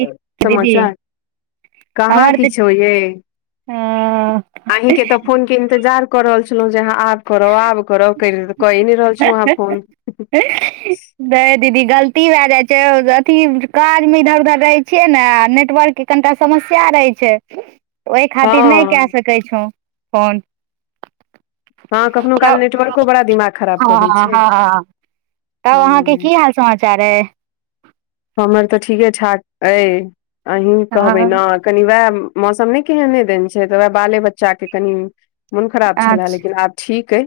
दीदी समाचार कहाँ हमर तऽ किछो यै, अ अहीं के तऽ फोन के इन्तजार कऽ रहल छलहुँ, जे अहाँ आब करब, आब करब, करर कये नहि रहल छलहुँ अहाँ फोन नहि दीदी गलती भे जाइ छै, अथी काज मे इधर -उधर रहै छियै ने नेटवर्क कनिटा समस्या रहै छै, ओहि खातिर नहि के हँ सकै छौं फोन हँ कखनो तऽ काल नेटवर्को बड़ा दिमाग खराब कऽ दै हँ छै -हँ तब अहाँके हूँ की हाल समाचार अइ? हमर तऽ ठीके ठाक अय, अहीं कहबै न कनी वैह मौसम नहि केहने दन छै, तऽ वैह बाले बच्चा के कनि मन खराब छले, लेकिन आब ठीक अइ।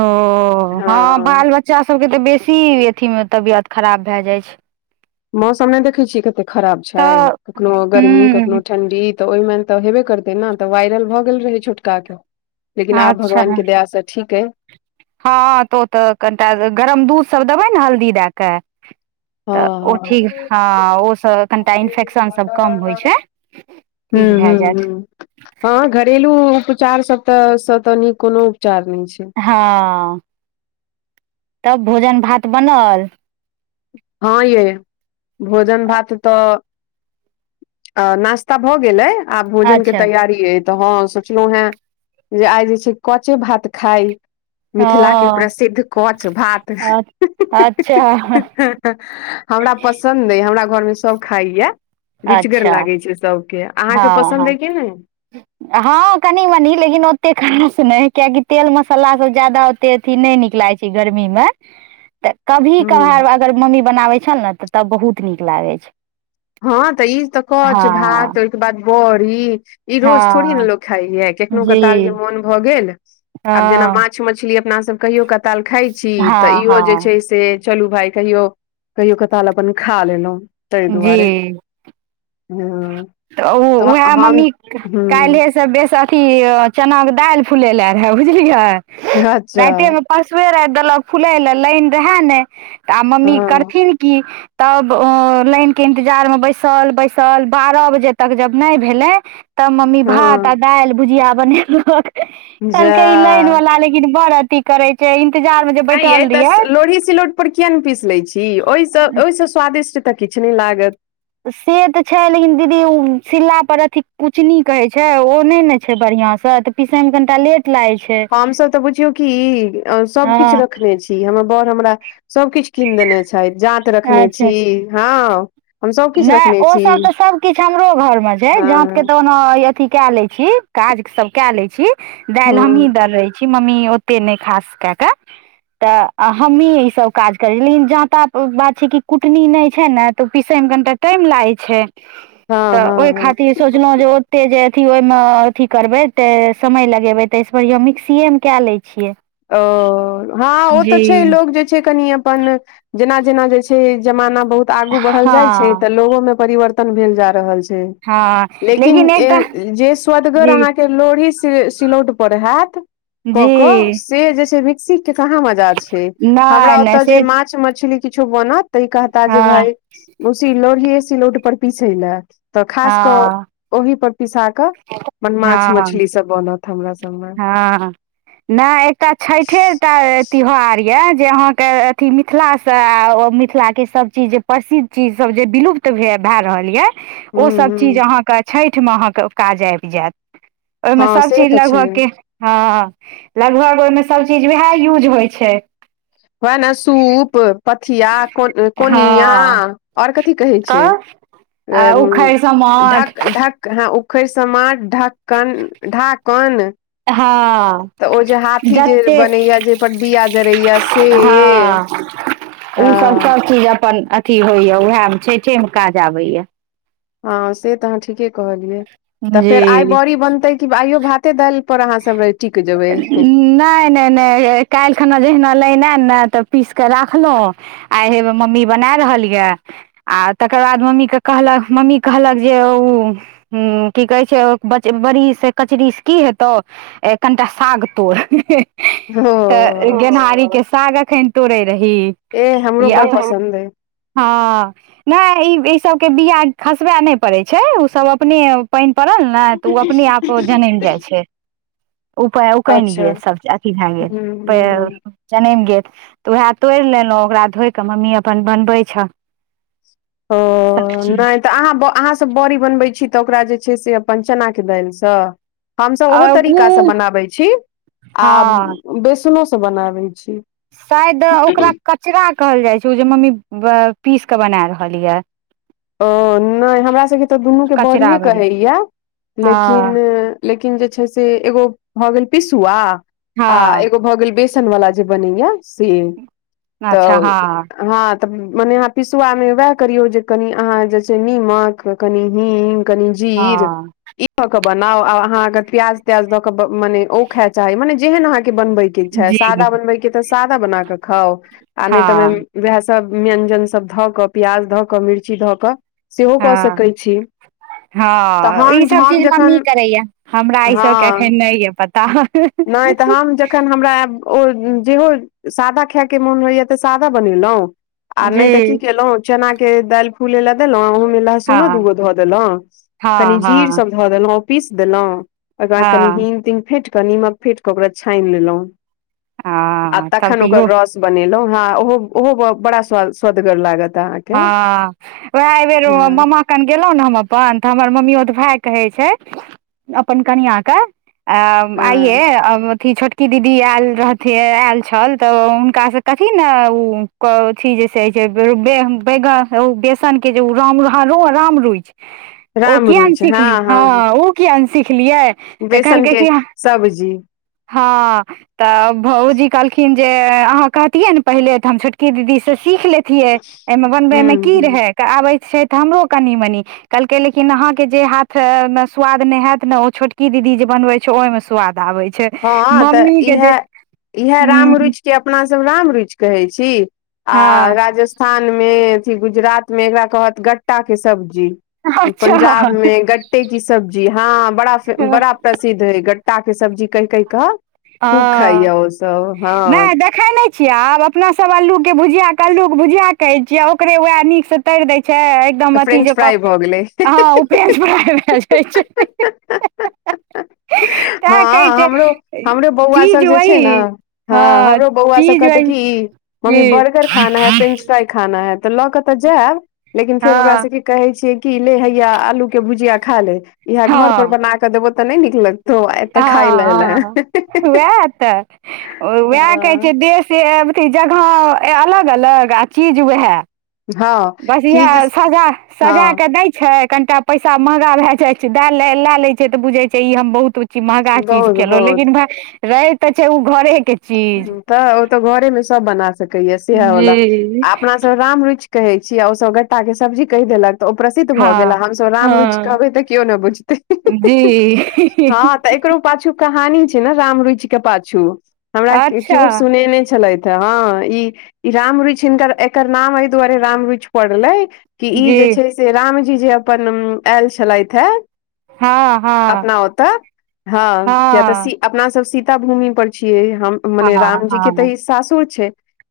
ओऽ, हँ बाल बच्चा सभके तऽ बेसी अथीमे तबियत खराब भै जाइ छै। मौसम नहि देखे छिय, कते खराब छै, तऽ कखनो गरमी हूँ कखनो ठंडी तऽ ओहि मे तऽ हेबे करतै न, तऽ वायरल भऽ गेल रहै छोटका के लेकिन आब अच्छा भगवान के दया से ठीक अय। हँ तऽ ओ तऽ कनिटा, गरम दूध सभ देबै न, हल्दी दे कऽ तऽ हँ ओ ठीक हँ हँऽ ओ स कनिटा इन्फेक्शन सभ कम होइ छै। हुं ठीक - हुं भए जायत -हु हं घरेलू उप चार सबत स त निक कोनो उपचार नहि छै। हांऽ तब भोजन भात बनल। हँ यै, भोजन भात तऽ आ नाश्ता भऽ गेल अइ, आब भोजन के अच्छा तैयारी अय। तऽ हँ सोचलहु हें जे आइ जे छै कचे भात खाइ मिथिला के हँ प्रसिद्ध कच भात अच्छा हमरा पसन्द अइ, हमरा घर में सब खाइये। रुचिगर अच्छा लागय छै सभके, अहाँके हँ पसन्द हँ अइ कि नहि। हँ कनि मनि लेकिन ओतेक खास नहि, कियाकि तेल मसला स ज्यादा एते अथी नै नीक लागै छै, गरमी में [inaudible] तऽ कभी हूँ कभार अगर मम्मी बनाबै छल न, तऽ तब बहुत नीक लागै छै। हँ तऽ ई तऽ कच हँ भात, ओहि के बाद बड़ी ई रोज थोड़ी ने हँ लोक खाइ ये, कखनो जी कताल जे मोन भ गेल हँ आब जेना माछ -मछली, अपना सब कहियो कताल खाय छी, तऽ हँ इहो जे हँ छै से चलू भाय कहियो -कहियो कताल अपन खा लेलहुँ, तहि जी दुआरे हँ तऽ उ उहै हम मम्मी काइल्हे हूँ स् बेस अथी चना के दाइल फुलै लै रहै बुझलियै अच्छा राइते में परसूए राइख देलक फुलय लै लाइन रहै नै तऽ आब मम्मी हँ करथिन की तब ओ लाइन के इंतजार में बैसल-बैसल बारह बजे तक जब नैय भेलै तब मम्मी भात आ हँ दाइल भुजिया बनेलक। जा कहलकै ई लाइन वला लेकिन बड़ अथी करै छै इंतजार में जे एँ यैय बैठल तऽ स रहियै लोढ़ी सिलौट पर किया नैय पीस लैय छी ओय स ओय स स्वादिष्ट तऽ किछ नैय लागत। से तऽ छै लेकिन दीदी उ सिलला पर अथी कुचनी कहै छै ओ नैय न छै बढ़िआँ स तऽ पिसै में कनिटा लेट क लाइ छै। हमसभ तऽ बुझियौ कि अ सबकिछ हँ रखने छी हमर बड़ हमरा सबकिछ कीन देने छैथ जाँत रखने छी हँ। हम सभकिछु नैय रखने ओ छी सब तऽ सबकिछ हमरो घर में छै हँ जाँत के तऽ [unintelligible] अथी कै लै छी काज सब कै लै छी दाइल हमहीं हँ दररै छी मम्मी ओत्ते नैय खास कए कऽ तऽ हमही ई सब काज करै लेकिन जाँता बात छै कि कुटनी नैय छैन न तऽ ओ पीस सै में कनिटा टाइम लागै छै हँ तऽ हँ ओय हँ खातिर सोचलौं जे ओ त्ते जे अथी ओयमं अथी करबै ते समय लगेबै तय स बढ़िआँ मिक्सीए में कए लै छियै। ओ हँ ओ तऽ जी छै लोग जे छै कनि अ प्पन जेना-जेना जे छै जमाना बहुत आगू बढ़ल हँ जाइ छै तऽ लोगो में परिवर् तन भेल जा रहल छै। हँ। लेकिन ए जे सुअदगर जी अहाँके लोढ़ी सि सिलौट पर हैत कऽ कऽ जी। से जे छै मिक्सी के कहाँ मजा छै नहि हमरा नहि ओतऽ जे से माछ-मछली किछो बनत तऽ ई कहता जे हँ भाय उसी लोढ़िये सिलौट पर पीसै लए तऽ खास कऽ हँ ओहि पर पिसा कऽ अपन हँ माछ-मछली सब बनत हमरा सबमें। हँ नैय एकटा छइठेटा तिहार यै जे अहाँके अथी मिथिला स आ ओ मिथिला के सब चीज जे प्रसि चीज सब जे विलुप्त भे भए रहल यै हूं ओसब चीज हूं अहाँकऽ छइठमे अहाँके काज आइब जैत। ओयमे हँ से सबचीज तऽ छै लगभग के हँ लगभग ओयमे सबचीज वएह यूज होइ छै। वैह न सूप, पथिया को कोनिया हँ और कथी कहै छै? तऽ आ उ उखड़ि समाठ ढक ढक हँ उखैर समा ढ़क्कन ढ़ाकन हँ तऽ ओ जे हाथी जे जते बनैया जेपर दिया जरैया स हँ उ सब-सब हँ सब चीज अपन अथी होइया उएह में छइठे में काज आबैया। हँ से तऽ अहाँ ठीके कहलियै तऽ फेर आइ जी बड़ी बनतै की आइयो भा ते दाइल पर अहाँ सब रै टिक जेबै। नै नै नै। काइल खना जहिना लाइन एन न तऽ पीस कऽ राखलौं आइ हेम् मम्मी बना रहल यै। आ तकर बाद मम्मी के कहलक, मम्मी कहलक जे, उ हूं की कहे छै, बड़ी से कचरी से की हेतौ। एं कनिटा साग तोड़, तऽ ओ गेनहारी के साग अखन तोरै रही। एह हमरो य बड़ अप पसन्द अय। हँ। नै ई सबके बिया खसबय नहि पड़ै छै, ओ सब अपने पाइन पड़ल ने तऽ ओ अपने आप जनैम जाइ छै। उपाय उकैन अच्छा गेल, सभ अथी भए हूँ हूँ गेल। हूँ जनमि गेल तऽ उएह तोड़ि लेलहुँ, ओकरा धोइ कऽ मम्मी अपन बनबैत छ। ओ नहि तऽ अहाँ- अहाँ सब बड़ी बनबै छी, तऽ ओकरा जे छै से अपन चना के दालि स। हमसभ आ ओहो उ तरीकासँ बनाबैत छी, आ हँ बेसनोसँ बनाबैत छी। शायद ओकरा कचरा कहल जाइ छै, ओ जे मम्मी पीस कऽ बना रहल यए। ओ नै हमरा सबके तऽ दुनूके कचरा बड़िए बड़ी कहैया। हँ लेकिन लेकिन जे छै से एगो भए गेल पिसुआ, आ हँ एगो भए गेल बेस सन वाला जे बनैया से अच्छा तऽ। हँ हँ तऽ मने अहाँ पिसुआ मे वएह करियौ जे कनि अहाँ जे निमक, कनि हिंग, कनि जीर हँ धऽ के बनाउ, आ अहाँके प्याज- त्याज दऽ के मने ओ खाय चाही, मने जेहन अहाँ के बनबे के इच्छा कम, जी सादा बनबैके तऽ सादा बना कऽ खाउ, आ नहि हँ तऽ वएह सब व्यंजन सब धऽ क, प्याज धऽ क मिर्ची धऽ कऽ सेहो कऽ हँ सकै छी। हँ तऽ हम ईसभ हम चीज मम्मी जखन करैया, हमरा ईसभके हँ अखन नहि यऽ पता। नहि तऽ हम जखन हमरा एब ओ जेहो सादा खायके मोन होइया तऽ सादा बनेलहुँ, आ जी नहि तऽ की केलहुँ चना के दैल फूलैले देलौ, ओहिमे हँ लहसुनो दू गो धऽ देलौ, कनी हँ जीर हँ सब धऽ देलौ, पिस देलौ ओकर बाद कनी हँ हिंग- तिंग फेट नीमक फेट के ओकरा छानि लेलहुं, आ हँ तब तखन तऽ ओकर इहो रस बनेलहुं, ह ओ- ओहो बड़ा स्वा- सदगर लागत आहां हँ, वएह एहि बेर मामा खन गेलहुँ ने हम अपन तऽ हमर मम्मीयोत भाय कहै छै, अपन कनियांके अ आंइये हँ अथि छोट की दीदी आयल रहथिन, आयल छल तऽ हुनकासँ कथी ने ओ क अथि जेसे बैंक बैगन ओ बेसनक के जे ओ, राम र -रो रामरुच। ओ कियान सिखली हँ ओ किया नहि सिखलियै, तऽ बेसन कहलकै के की सब्जी हँ तऽ भौउजी कहलखिन जे अहाँ कहतियै ने पहिले तऽ, हम छोटकी दीदीसँ सीख लेती। छियै एहिमे हूँ बनबै मे की हूँ रहै, आबै छै तऽ हमरो कनि- मनी। कहलकै लेकिन अहा के जे हाथ मे स्वाद नहि हैत ने, ओ छोटकी दीदी जे बनबैत तो ओहिमे स्वाद आबे छै। हँ तऽ मम्मी के जे इएह इएहे हूँ रामरुइच। जे अपना सब राम रुचि कहै छी, आ हँ राजस थान मे, अथी गुजरात में, एकरा कहत गट्टा के सब्जी। अच्छा पंजाब में गट्टे की सब्जी हँ बड़ा स बड़ा प्रसि प्रसिद्ध होइ गट्टा क सब्जी कहि कहि कऽ खूब खाइये ओ सब हँ। खाइ नै छियै आब अपना सब अल्लू के भुजिया क अल्लू क भुजिया कहै छियै ओकरे वेएह नीक सँ तरि दै छै तऽ एकदम अथी फ्रेंच जकां फ्राई भऽ गेलै हँ ओ फेंच फराइ भेए जाइ छै। तैं कहै हँअ छै हमरो- हमरो बौ बौवा सब चीज जे छै वही नऽ ह हँ हमरो बौवा सब चीज कहतै वही की, मम्मी जी बर्गर खाना है फ्रेन्च फ्राइ खाना है तऽ लऽ क तऽ जाएब लेकिन फेर ओकरा हँ से कि कहै छियै की ले हैया आलू के भुजिया खा ले इहेए घर पर हँ बना क देबौ तऽ नै नीक लग हँ हॅं वेएह तऽ वेएह कहै हँ छै देश से अब अथि जगह अलग -अलग आ चीज वेहेए हँ। बढ़ियां अइ चीज सजा - सजा हँ कऽ दै छै। कनिटा पैसा महगा भेए जाय छै देए लै लेए लै छै त बुझै छै ई हम बहुत कि महगा चीज बहुत खेलौं बहुत लेकिन भाय रहै त छै ओ घरे के तऽ ओ तऽ घरे मे सब बना सकैये सेहेए जी बला आ अपना स रामरुइच कहै छी आ ओ सब गट्टा के सब्जी कहि देलक। तऽ ओ प्रसिद्ध भऽ गेल आ हँ हमसब रामरुइच हँ कहबै तऽ कियो न बुझतैह। जी हॅं तऽ एकरो पाछू कहानी छै ने रामरूइच के पाछू हमरा कियो अच्छा सुनेने छलथि। तऽ हँ ई ई रामरुइच हिनकर एकर नाम अइ दुवारे रामरुइच पड़लै कि ई जे जी छै से रामजी जे अपन आयल छलथि हें हँ हँ अपना ओतऽ हँ किया तऽ सी अपना सब सीता भूमि पर छियै हम मने हँ रामजी के हँ तऽ ई सासुर छै।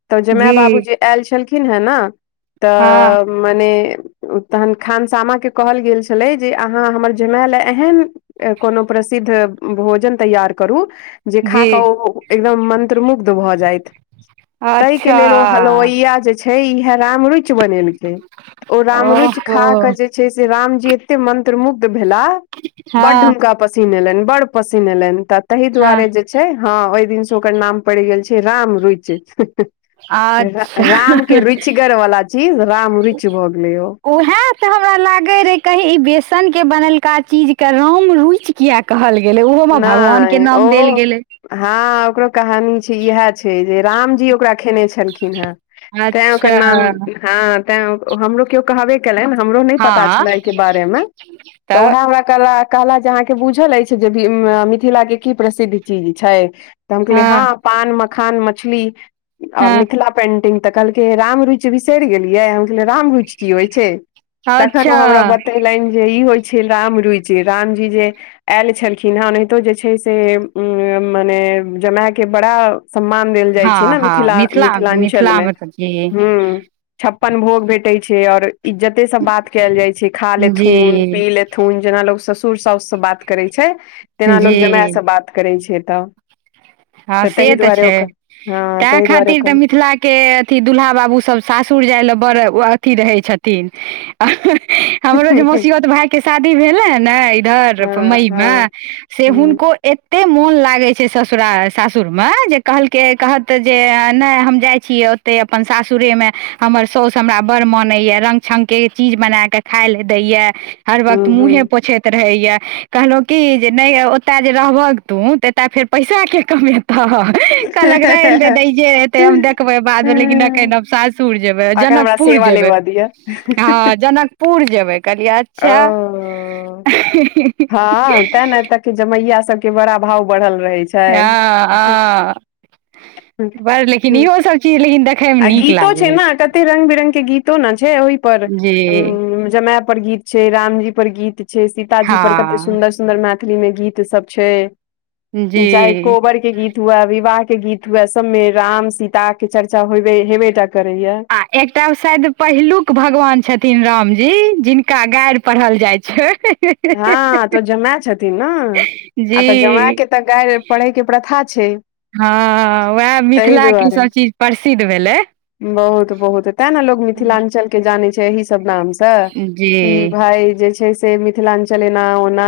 तऽ जमाए बाबू जी जे आएल छलखिन हे नऽ हँ तऽ मने तहन खानसामा के कहल गेल छलै जे अहाँ हमर जमाए ले एहन कोनो प्रसिद्ध भोजन तैयार करू जे खा जी कऽ ओ एकदम मंत्रमुग्ध भऽ जाइथ तै क अच्छा लेल ओ हलवैया जे छै इहेए रामरुइच बनेलकै ओ रामरुइच ओहो खा क जे छै से रामजी एते मंत्रमुग्ध भेला बड्ड हँ हुनका पसीन एलनि बड़ पसीन एलनि त तहि हँ दुवारे जे छै हॅं ओइ दिन स ओकर नाम पड़ि गेल छै रामरुइच। र अच्छा राम के रुचिगर बला चीज रामरुइच भऽ गेलै ओ। से हमरा लागै रहै कही इ बेसन के बनेलका चीज के राम रुइच किया कहल गेलै ओहो म भगवान के नहि नाम ओहो देल गेलै। हँ ओकरो कहानी छै इहेए छै जे रामजी ओकरा खेने छलखिन हें तें अच्छा ओकर नाम हां तें ओ हमरो कियो कहबे केलनि हमरो नै पता हँ छले अइके बारे मे त तऽ वेहेए हमरा कहला कहलथि जे अहाँके बुझल अइछ जे भी मिथिला के की प्रसिद्ध चीज छै, त हम कहलियै हँ पान, मखान, मछली और हँ मिथिला पेन्टिंग। तऽ कहलकै राम रुचि बिसरि गेलियै हम कहलियै राम रुइच की होइ छै, तखन अच्छा ओ हमरा बत बतेलनि जे ई होइ छै रामरुइच रामजी जे आएल छलखिन हें ओनहितो जे छै से मने जमाए के बड़ा सम्मान देल जाइ छै हँ ने हँ मिथिला - मिथिलांचल मिथिला मे तऽ जी हूँ। छप्पन भोग भेटै छै और इज्जते सॅं बात केएल जाइ छै खा लेथुन जी पी ले थून जेना लोग ससुर साउस स बात करै छै तेना लोग जमाए जी से बात करै छै तऽ हँ से ताहि तऽ दुआरे छै ओकर हँ तेंए ताहि दुआरे खातिर तऽ मिथिलाक के अथी, दुल्हा बाबू सब, सासुर जाइ लए बड़ अथी रहै छथिन। हमरो जे ओकर मौसिययौत भाय के शादी भेल ह ने इधर, हँ मई मे, हँ से हूँ हुनको एते मोन लागे छै, ससुरार सासुरमे, जे कहलकै कहत जे, नहि हम जाइ छियै ओते अपन सासुरेमे हमर सौस हमरा बड़ मानैय, रंग- छंग के चीज बना क खाय ले दैय। हर हूँ वक्त मुंहे हूँ पोछैत रहैया, कहलहु कि जे नहि, ओतय जे रहबहक तू, एतऽ फेर पैसा के कमेता ह। कहलक रह देही जे एते हम देखबै बादमे, हूँ लेकिन सासुर जेबै अखन जनक हमरा पुर सेवा जेबै, लेबऽ दिअ हँ, जनकपुर जेबै, कहलियै ओ च्छा [inaudible] हँ तें ने एतऽ के जमैया सब के बड़ा भाव बढ़ल रहेै छै। हँ -हँ, बड़ लेकिन इहो सब चीज, लेकिन देख आ गीतो छै ने, कते रंग -बिरंग के गीतो ने छै ओय पर, जी जमेऽ पर। पर गीत छैय, रामजी पर गीत छैय, सीताजी पर कते हँ सुन्दर -सुन्दर मैथिली मे गीत सब छैय। जी चाहे कोबर के गीत हुए, विवाह के गीत हुए, सब मे राम सीता के चर्चा। चाा होबे हेबेटा करैया। आ एकटा शैद पहिलुक भगवान छथिन, रामजी! जिनका गैर पढ़ल जाय छैन। हँ, त जमाए छथिन ने, आ तऽ जमाए जी के तऽ गैर पढ़ेै के प्रथा छैय। हँ, उएह मिथिलाके सब चीज प्रसिद्ध भेलै। बहुत -बहुत तें ने लोक मिथिलांचल के जाने छैय, एहि सब नाम से। त जी कि भाय जे छैय से, मिथिलांचल एना- ओना।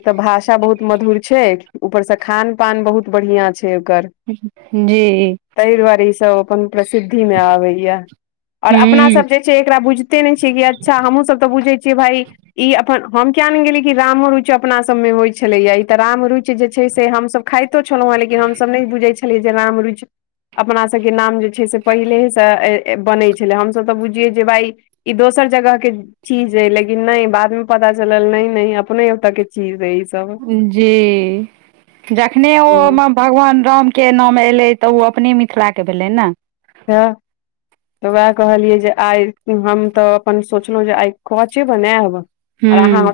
एक तऽ भाषा बहुत मधुर छैय, ऊपर सँ खान -पान बहुत बढ़ियां छै, ओकर जी! तैय दुआरे ई सब अपन प्रसिद्धि मे आबैया, और अपना हूँ सब जे ते एकरा बुइझते नै छै, की अच्छा हमहुँ सब तऽ बुझे छियै भाय, इ अप हम किया ने गेलीयै कि, रामो रुचि अपना सब मे होय छेलेै या, ई तऽ राम रुइच जे छैय से हम सब खाइतो छलौ हेँ, लेकिन हम सब नै बुझै छेलौ जे राम रुइच अपना सब के नाम जे छै से, पहिलेे सँ बनै छेलै, हम सब तऽ बुझियै जे भाय ई दोसर जगह के चीज हैय, लेकिन नै बाद मे पता चलल नै- नै अपने ओते के चीज अैछ। जी! जखने ओ मम भगवान राम! के नाम एलै तऽ, ओ अपने मिथिलाक के भेलै न। तऽ। तऽ उएह कहलियै जे आय हम तऽ अपन सोचलौ जे आय कचे बनेइब। आहाँ हूँ